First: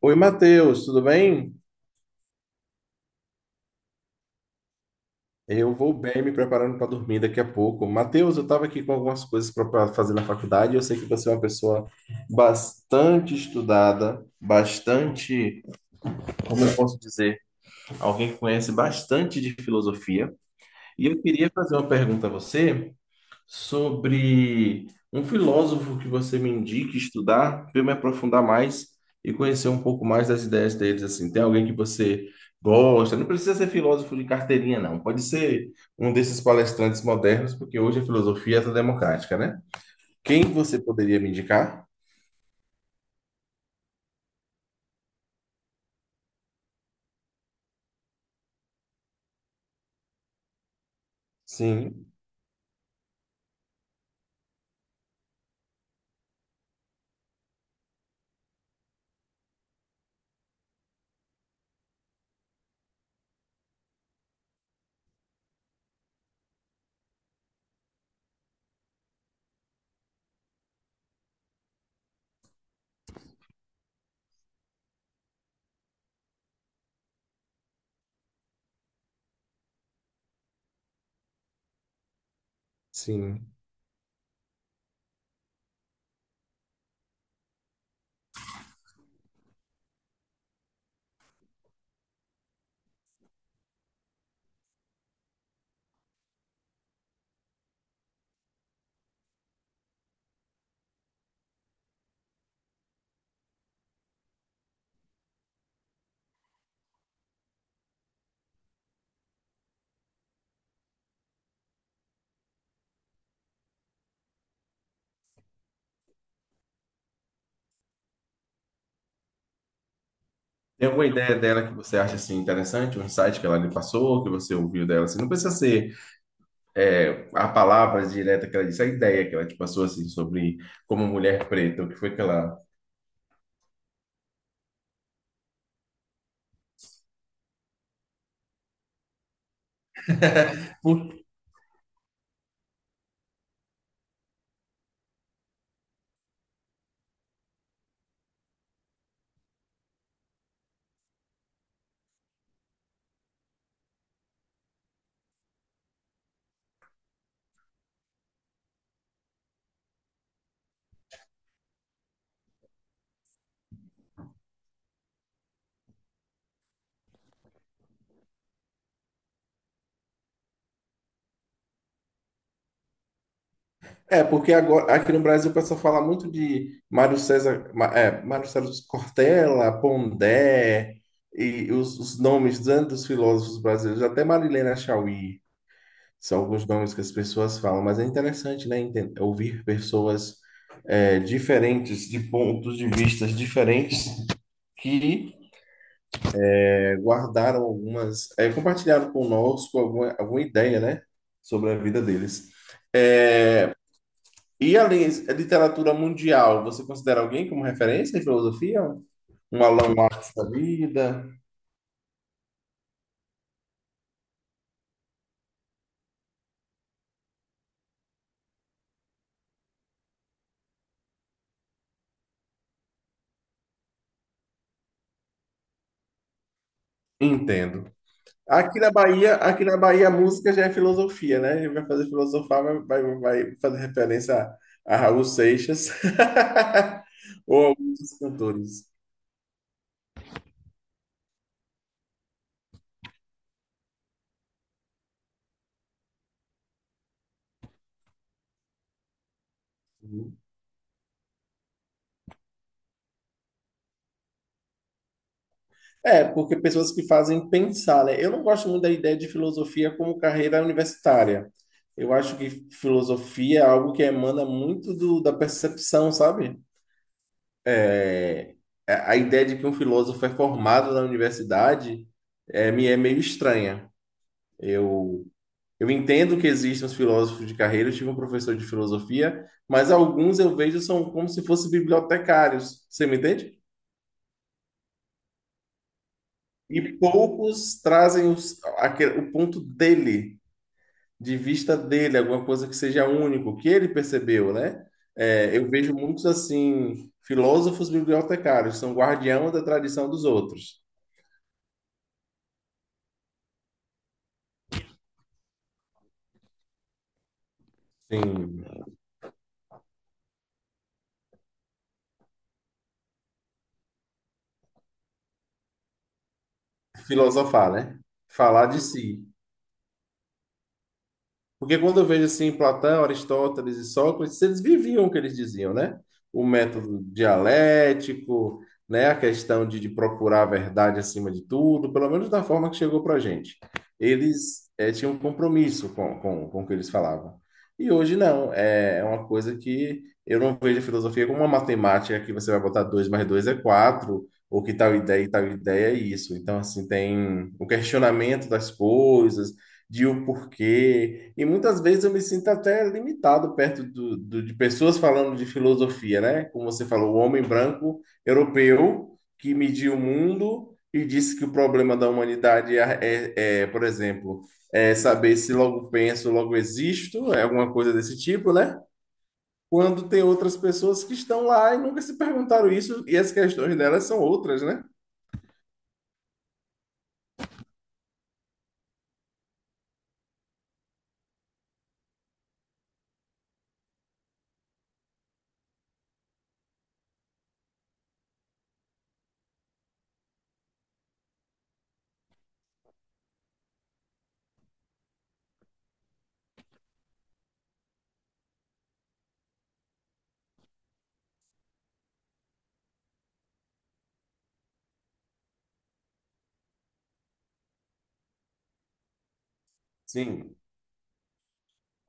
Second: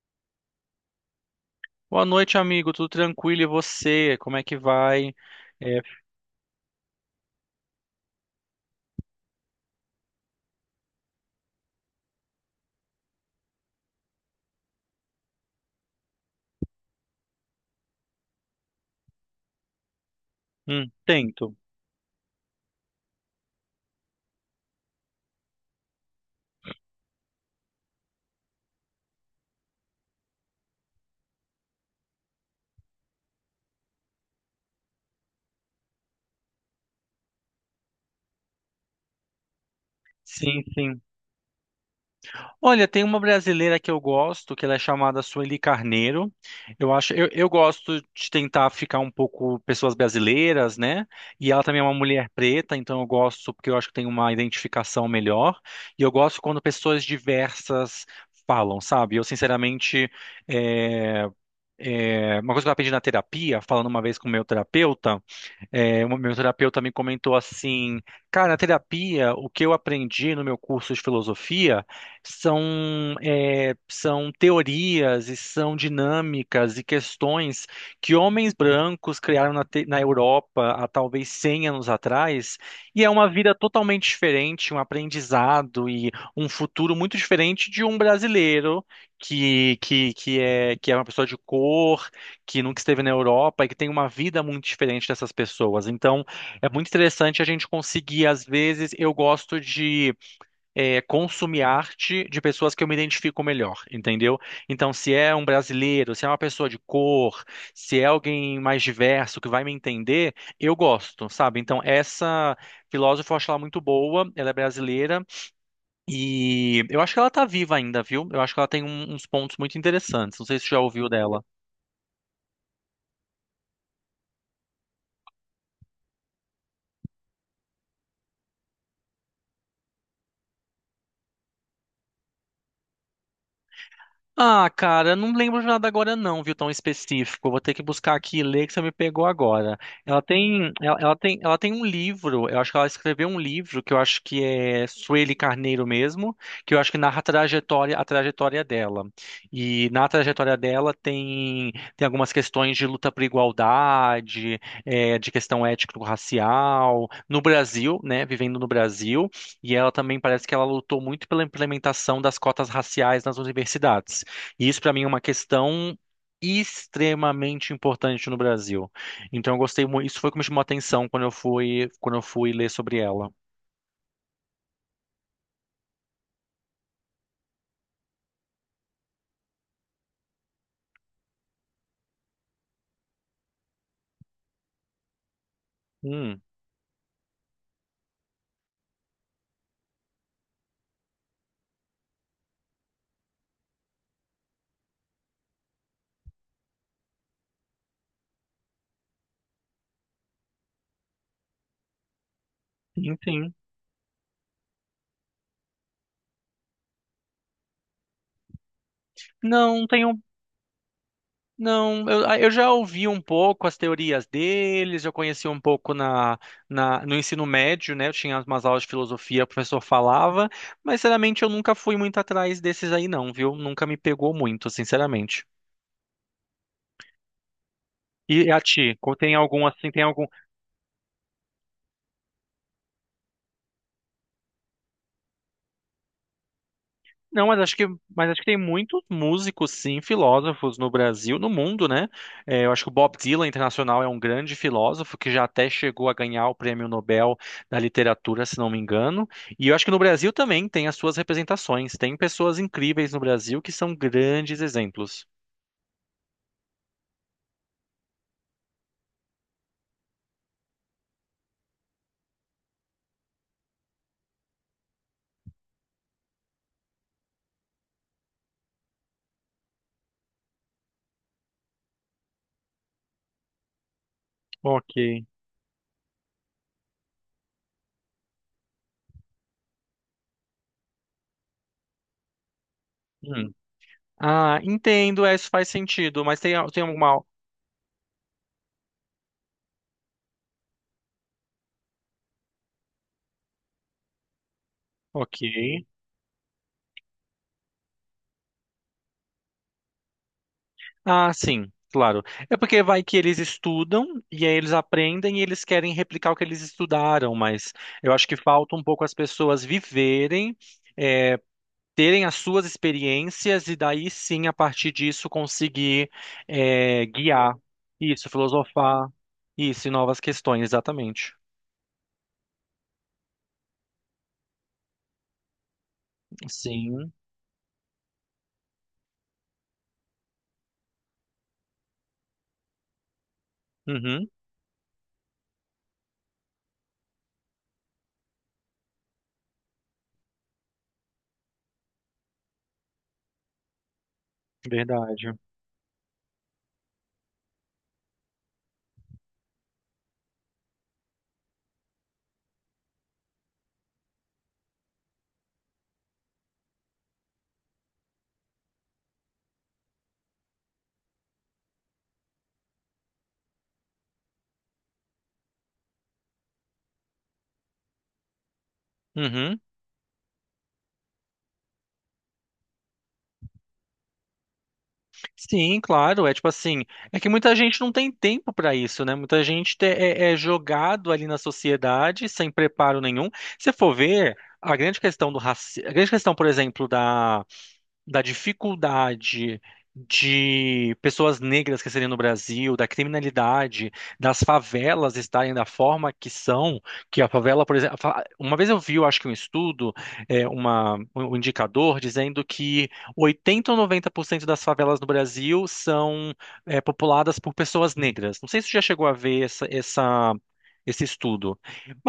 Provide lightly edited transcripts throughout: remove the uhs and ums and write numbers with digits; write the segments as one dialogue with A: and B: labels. A: Oi, Matheus, tudo bem?
B: Boa noite, amigo. Tudo tranquilo? E você? Como é que vai?
A: Eu
B: É,
A: vou bem, me preparando para dormir daqui a pouco. Matheus, eu estava aqui com algumas coisas para fazer na faculdade. Eu sei que você é uma pessoa bastante estudada, bastante, como eu posso dizer, alguém que conhece bastante de filosofia. E eu queria
B: tento.
A: fazer uma pergunta a você, sobre um filósofo que você me indique estudar, para eu me aprofundar mais e conhecer um pouco mais das ideias deles, assim. Tem alguém que você gosta? Não precisa ser filósofo de carteirinha, não. Pode ser um desses palestrantes modernos, porque hoje a filosofia é toda democrática, né? Quem
B: Sim,
A: você
B: sim.
A: poderia me indicar?
B: Olha, tem uma brasileira que eu gosto, que ela é chamada Sueli Carneiro. Eu gosto de tentar ficar um pouco pessoas brasileiras, né? E ela também é uma
A: Sim,
B: mulher preta, então eu gosto porque eu acho que tem uma identificação melhor. E eu gosto quando pessoas diversas falam, sabe? Sinceramente, é, uma coisa que eu aprendi na terapia, falando uma vez com o meu terapeuta. O meu terapeuta me comentou assim, cara, na terapia, o que eu aprendi no meu curso de filosofia são, são teorias e são dinâmicas e questões que homens brancos criaram na Europa há talvez 100 anos atrás, e é uma
A: sim.
B: vida totalmente diferente, um aprendizado e um futuro muito diferente de um brasileiro que é uma pessoa de cor que nunca esteve na Europa e que tem uma vida muito diferente dessas pessoas. Então, é muito interessante a gente conseguir, às vezes, eu gosto de consumir arte de pessoas que eu me identifico melhor, entendeu? Então, se é um brasileiro, se é uma pessoa de cor, se é alguém mais diverso que vai me entender, eu gosto, sabe? Então, essa filósofa eu acho ela muito boa, ela é brasileira e eu acho que ela tá viva ainda, viu? Eu acho que ela tem uns pontos muito interessantes. Não sei se você já
A: Tem alguma
B: ouviu
A: ideia
B: dela.
A: dela que você acha assim interessante, um insight que ela lhe passou, que você ouviu dela? Assim, não precisa ser a palavra direta que ela disse, a ideia que ela te passou assim sobre como mulher preta, o que foi que ela.
B: Ah, cara, eu não lembro de nada agora não, viu, tão específico. Eu vou ter que buscar aqui e ler que você me pegou agora. Ela tem, ela,
A: Por-
B: ela tem, ela tem um livro, eu acho que ela escreveu um livro que eu acho que é Sueli Carneiro mesmo, que eu acho que narra a trajetória dela. E na trajetória dela tem algumas questões de luta por igualdade, de questão étnico-racial, no Brasil, né, vivendo no Brasil, e ela também parece que ela lutou muito pela implementação das cotas raciais nas universidades. E isso para mim é uma questão extremamente importante no Brasil. Então eu gostei muito, isso foi o que me chamou a atenção quando eu fui ler sobre ela.
A: é, porque agora aqui no Brasil o pessoal fala muito de Mário César, Mário César Cortella, Pondé e os nomes tanto dos filósofos brasileiros, até Marilena Chauí, são
B: Hum,
A: alguns nomes que as pessoas falam, mas é interessante, né, ouvir pessoas diferentes, de pontos de vistas diferentes que é, guardaram algumas, é, compartilharam conosco alguma, alguma ideia, né, sobre a vida deles.
B: sim, sim.
A: É, e além da literatura mundial, você considera alguém como referência em filosofia? Um
B: Não
A: Allan
B: tenho,
A: Marx da vida?
B: não, eu, eu já ouvi um pouco as teorias deles, eu conheci um pouco na, na no ensino médio, né? Eu tinha umas aulas de filosofia, o professor falava, mas sinceramente eu nunca fui muito atrás desses aí não, viu? Nunca me pegou muito, sinceramente.
A: Entendo.
B: E a ti, tem
A: Aqui
B: algum
A: na
B: assim, tem
A: Bahia a
B: algum.
A: música já é filosofia, né? Ele vai fazer filosofar, vai fazer referência a Raul Seixas
B: Não, mas
A: ou a
B: acho que,
A: alguns dos
B: mas acho que tem
A: cantores.
B: muitos músicos, sim, filósofos no Brasil, no mundo, né? Eu acho que o Bob Dylan internacional é um grande filósofo que já até chegou a ganhar o Prêmio Nobel da Literatura, se não me engano. E eu acho que no Brasil também tem as suas representações. Tem pessoas incríveis no Brasil que são grandes exemplos.
A: É, porque pessoas que fazem pensar, né? Eu não gosto muito da ideia de filosofia como carreira universitária. Eu acho que filosofia é algo que emana muito da percepção, sabe? É, a ideia de que um filósofo é formado na universidade é, me é meio estranha.
B: Ok.
A: Eu, eu entendo que existem os filósofos de carreira, eu tive um professor de filosofia, mas alguns eu vejo são como se fossem bibliotecários, você me
B: Hum.
A: entende?
B: Ah, entendo, é, isso faz sentido, mas tem,
A: E
B: tem alguma.
A: poucos trazem o ponto dele de vista dele, alguma coisa que seja único, que ele percebeu, né?
B: Ok.
A: É, eu vejo muitos assim, filósofos bibliotecários, são guardião da tradição dos outros.
B: Ah, sim, claro. É porque vai que eles estudam e aí eles aprendem e eles querem replicar o que eles estudaram, mas eu acho que
A: Sim,
B: falta um pouco as pessoas viverem, é, terem as suas experiências e daí sim, a partir disso, guiar
A: filosofar, né?
B: isso,
A: Falar de
B: filosofar
A: si.
B: isso e novas questões, exatamente.
A: Porque quando eu vejo assim Platão, Aristóteles e Sócrates, eles viviam o que eles diziam, né? O método
B: Sim,
A: dialético, né? A questão de procurar a verdade acima de tudo, pelo menos da forma que chegou para a gente.
B: uhum,
A: Eles tinham um compromisso com o que eles falavam. E hoje não, é uma coisa que eu não vejo a filosofia como uma matemática que você vai botar 2 mais 2 é 4 ou que tal ideia e
B: verdade.
A: tal ideia é isso. Então, assim, tem o questionamento das coisas, de o porquê. E muitas vezes eu me sinto até limitado perto de pessoas falando de filosofia, né? Como você falou, o homem branco europeu que mediu o mundo e disse que o problema da humanidade é, por exemplo, é saber se logo penso, logo existo, é alguma coisa desse tipo, né?
B: Uhum.
A: Quando tem outras pessoas que estão lá e nunca se perguntaram isso, e as questões delas são outras, né?
B: Sim, claro, é tipo assim, é que muita gente não tem tempo para isso, né? Muita gente é jogado ali na sociedade sem preparo nenhum. Se for ver, a grande questão do racismo, a grande questão, por exemplo, da dificuldade de pessoas negras crescerem no Brasil, da criminalidade, das favelas estarem da forma que são, que a favela, por exemplo, uma vez eu vi, eu acho que um estudo, é, uma, um um indicador dizendo que 80 ou 90% das favelas no Brasil são, populadas por pessoas negras. Não sei se você já chegou a ver
A: Sim,
B: esse estudo.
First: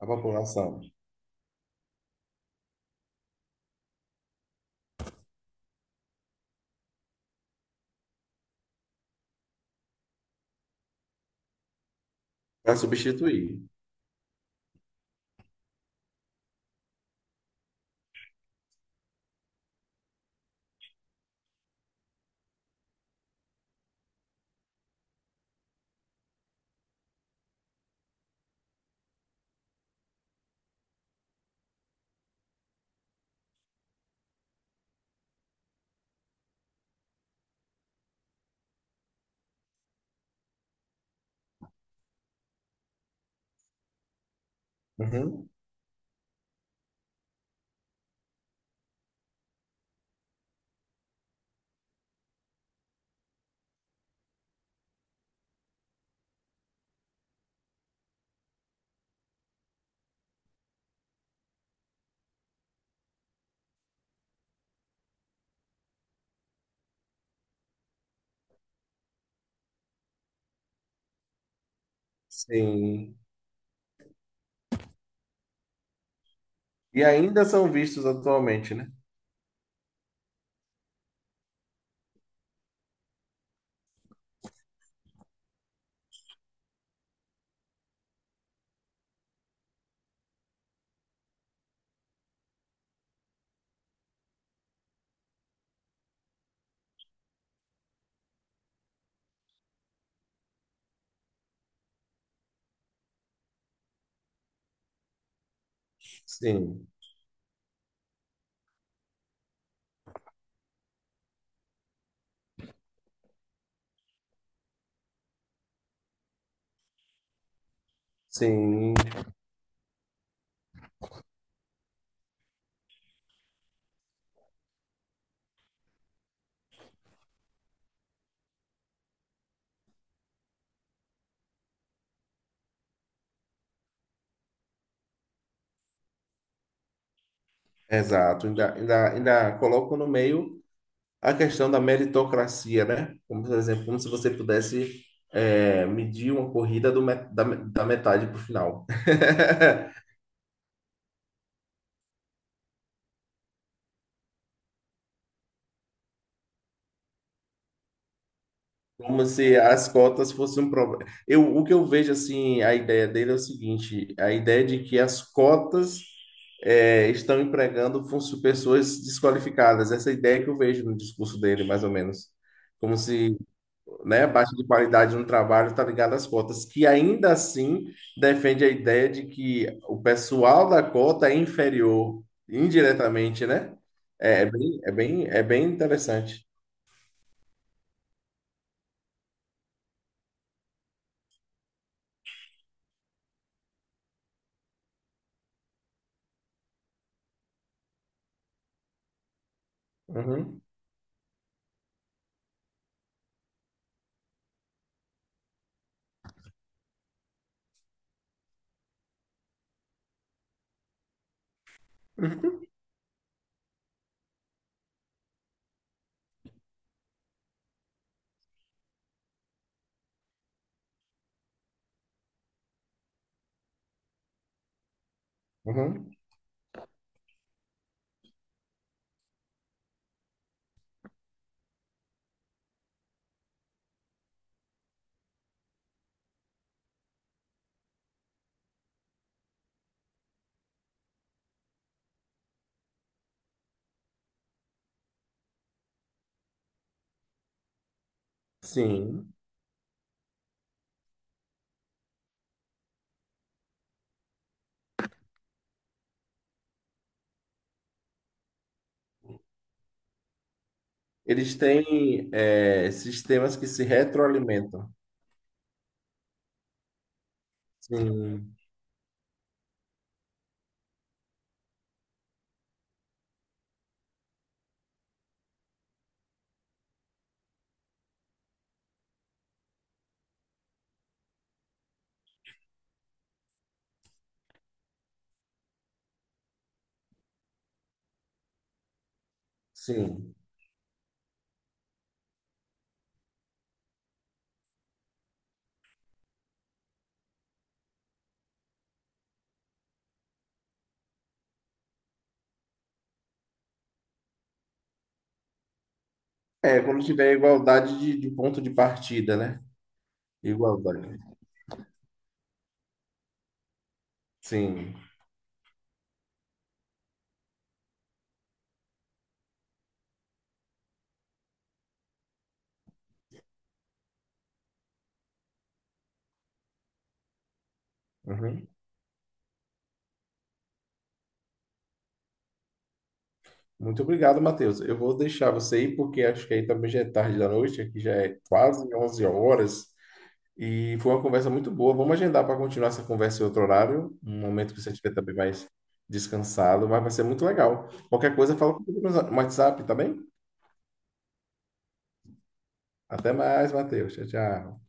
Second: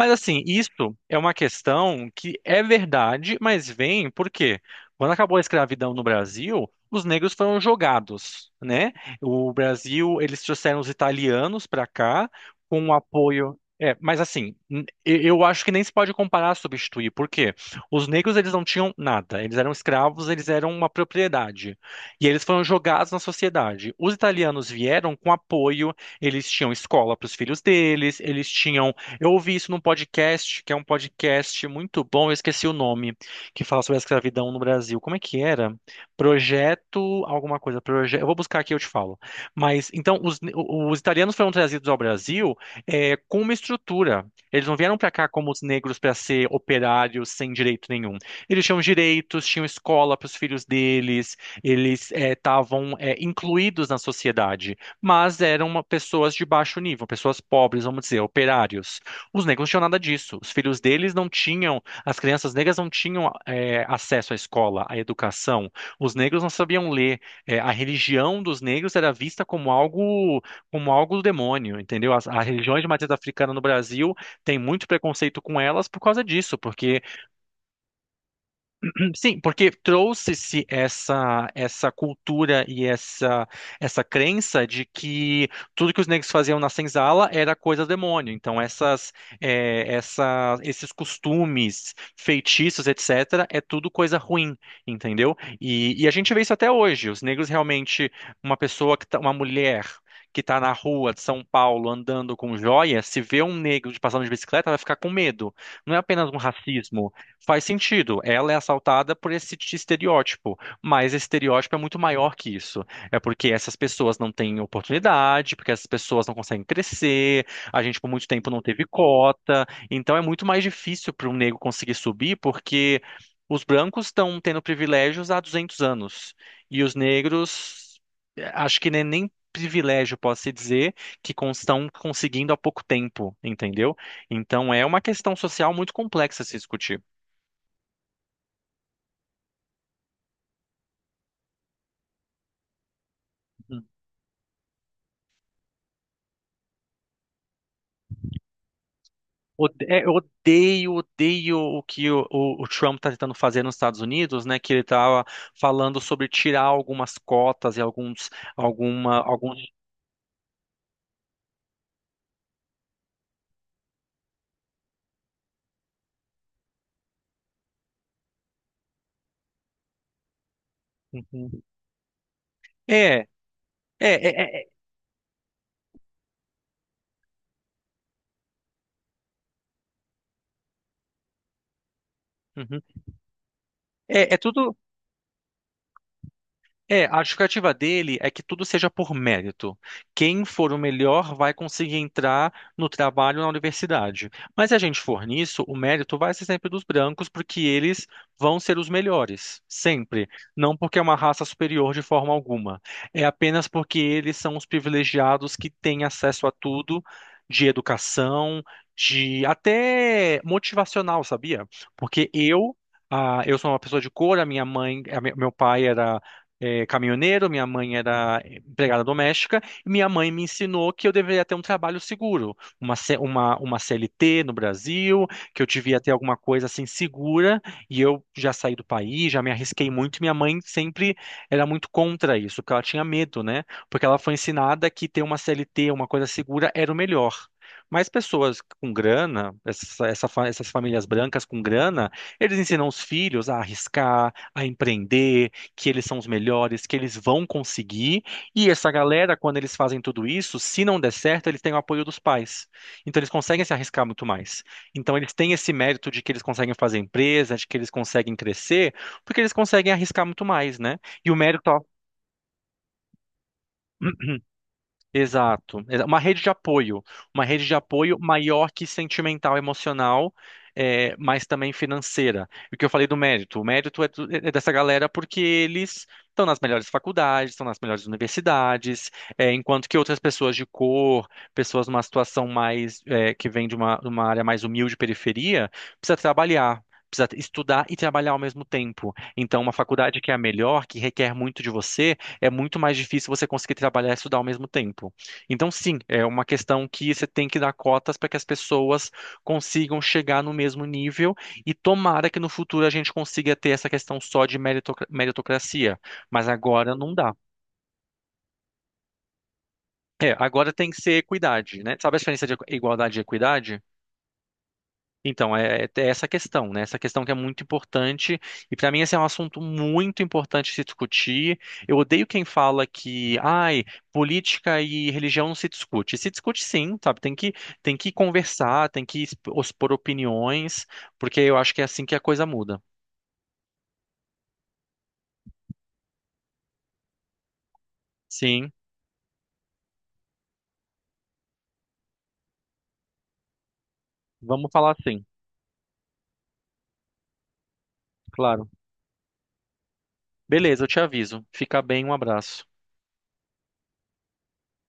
A: a
B: assim, isso
A: população.
B: é uma questão que é verdade, mas vem por quê? Quando acabou a escravidão no Brasil, os negros foram jogados, né? O Brasil, eles trouxeram os italianos para cá
A: Para
B: com o apoio.
A: substituir.
B: É, mas assim, eu acho que nem se pode comparar a substituir, porque os negros eles não tinham nada, eles eram escravos, eles eram uma propriedade e eles foram jogados na sociedade. Os italianos vieram com apoio, eles tinham escola para os filhos deles, eles tinham. Eu ouvi isso num podcast que é um podcast muito bom, eu esqueci o nome que fala sobre a escravidão no Brasil. Como é que era? Projeto alguma coisa, projeto. Eu vou buscar aqui e eu te falo. Mas então os italianos foram trazidos ao Brasil com uma estrutura. Eles não vieram para cá
A: Uhum.
B: como os negros para ser operários sem direito nenhum. Eles tinham direitos, tinham escola para os filhos deles, eles estavam incluídos na sociedade, mas eram pessoas de baixo nível, pessoas pobres, vamos dizer, operários. Os negros não tinham nada disso. Os filhos deles não tinham. As crianças negras não tinham acesso à escola, à educação. Os negros não sabiam ler. A religião dos negros era vista como algo do demônio, entendeu? As religiões de matriz
A: Sim.
B: africana no Brasil têm muito preconceito com elas por causa disso, porque
A: E ainda são vistos atualmente, né?
B: hum, sim, porque trouxe-se essa cultura e essa crença de que tudo que os negros faziam na senzala era coisa do demônio. Então essas eh, essa esses costumes, feitiços, etc, é tudo coisa ruim, entendeu? E a gente vê isso até hoje. Os negros realmente uma pessoa que tá, uma mulher que está na rua de São Paulo andando com joia, se vê um negro de passando de bicicleta, vai ficar com medo. Não é apenas um
A: Sim,
B: racismo. Faz sentido. Ela é assaltada por esse estereótipo, mas esse estereótipo é muito maior que isso. É porque essas pessoas não têm oportunidade, porque essas pessoas não conseguem crescer, a gente por muito tempo não teve
A: sim,
B: cota, então é muito mais difícil para um negro conseguir subir, porque os brancos estão tendo privilégios há 200 anos e os negros, acho que nem privilégio posso se dizer que estão conseguindo há pouco tempo, entendeu? Então é uma questão social muito complexa a se discutir.
A: exato. Ainda colocam no meio a questão da meritocracia, né? Como, por exemplo, como se você pudesse medir uma corrida da metade para o final.
B: Eu odeio, odeio o que o Trump está tentando fazer nos Estados Unidos, né? Que ele estava falando sobre tirar algumas cotas e
A: Como se
B: alguns.
A: as cotas fossem um problema. Eu, o que eu vejo, assim, a ideia dele é o seguinte: a ideia de que as cotas estão empregando pessoas desqualificadas. Essa ideia que eu vejo no discurso
B: Uhum.
A: dele, mais ou menos.
B: É,
A: Como
B: é,
A: se, né, a
B: é,
A: baixa
B: é,
A: de
B: é,
A: qualidade no trabalho está ligada às cotas, que ainda assim defende a ideia de que o pessoal da cota é inferior,
B: uhum.
A: indiretamente, né?
B: É, é
A: É,
B: tudo.
A: é bem interessante.
B: É, a justificativa dele é que tudo seja por mérito. Quem for o melhor vai conseguir entrar no trabalho na universidade. Mas se a gente for nisso, o mérito vai ser sempre dos brancos, porque eles vão ser os melhores, sempre.
A: Uhum.
B: Não porque é uma raça superior de forma alguma. É apenas porque eles são os privilegiados que têm acesso a tudo, de educação, de até motivacional, sabia? Porque eu sou uma pessoa de cor, a minha mãe, a me- meu pai era caminhoneiro, minha mãe era empregada doméstica, e minha mãe me ensinou que eu deveria ter um trabalho seguro, uma CLT no Brasil, que eu devia
A: Uhum.
B: ter alguma coisa assim segura, e eu já saí do país, já me arrisquei muito, e minha mãe sempre era muito contra isso, porque ela tinha medo, né? Porque ela foi ensinada que ter uma CLT, uma coisa segura, era o melhor. Mas pessoas com grana, essas famílias brancas com grana, eles ensinam os filhos a arriscar, a empreender, que eles são os melhores, que eles vão conseguir. E essa
A: Sim.
B: galera, quando eles fazem tudo isso, se não der certo, eles têm o apoio dos pais. Então eles conseguem se arriscar muito mais. Então eles têm esse mérito de que eles conseguem fazer empresa, de que eles conseguem crescer, porque eles conseguem arriscar muito mais, né? E o
A: Eles
B: mérito, ó,
A: têm é, sistemas que se retroalimentam.
B: exato. Uma rede de apoio. Uma rede de apoio
A: Sim,
B: maior que sentimental, emocional, mas também financeira. E o que eu falei do mérito? O mérito é dessa galera porque eles estão nas melhores faculdades, estão nas melhores universidades, enquanto que outras pessoas de cor, pessoas numa situação mais, que vem de de uma área mais humilde, periferia, precisa trabalhar. Precisa estudar e trabalhar ao mesmo tempo. Então, uma faculdade que é
A: sim.
B: a melhor, que requer muito de você, é muito mais difícil você conseguir trabalhar e estudar ao mesmo tempo. Então, sim, é uma questão que você tem que dar cotas para que as pessoas consigam chegar no mesmo nível e tomara que no futuro a gente consiga ter essa questão só de meritocracia. Mas
A: É,
B: agora
A: quando
B: não
A: tiver
B: dá.
A: igualdade de ponto de partida, né?
B: É, agora tem que ser
A: Igualdade.
B: equidade, né? Sabe a diferença de igualdade e equidade?
A: Sim.
B: Então, é essa questão, né? Essa questão que é muito importante. E para mim, esse é um assunto muito importante se discutir. Eu odeio quem fala que, ai, política e religião não se discute. Se discute sim, sabe? Tem que
A: Uhum.
B: conversar, tem que expor opiniões, porque eu acho que é assim que a coisa muda.
A: Muito obrigado, Matheus. Eu vou deixar você ir, porque acho que aí também já é tarde da noite, aqui já é
B: Sim,
A: quase 11 horas. E foi uma conversa muito boa. Vamos agendar para continuar essa conversa em outro horário, um
B: vamos
A: momento que você
B: falar
A: estiver
B: sim,
A: também mais descansado, mas vai ser muito legal. Qualquer coisa,
B: claro.
A: fala comigo no WhatsApp, tá bem?
B: Beleza, eu te aviso. Fica bem, um abraço.
A: Até mais, Matheus. Tchau, tchau.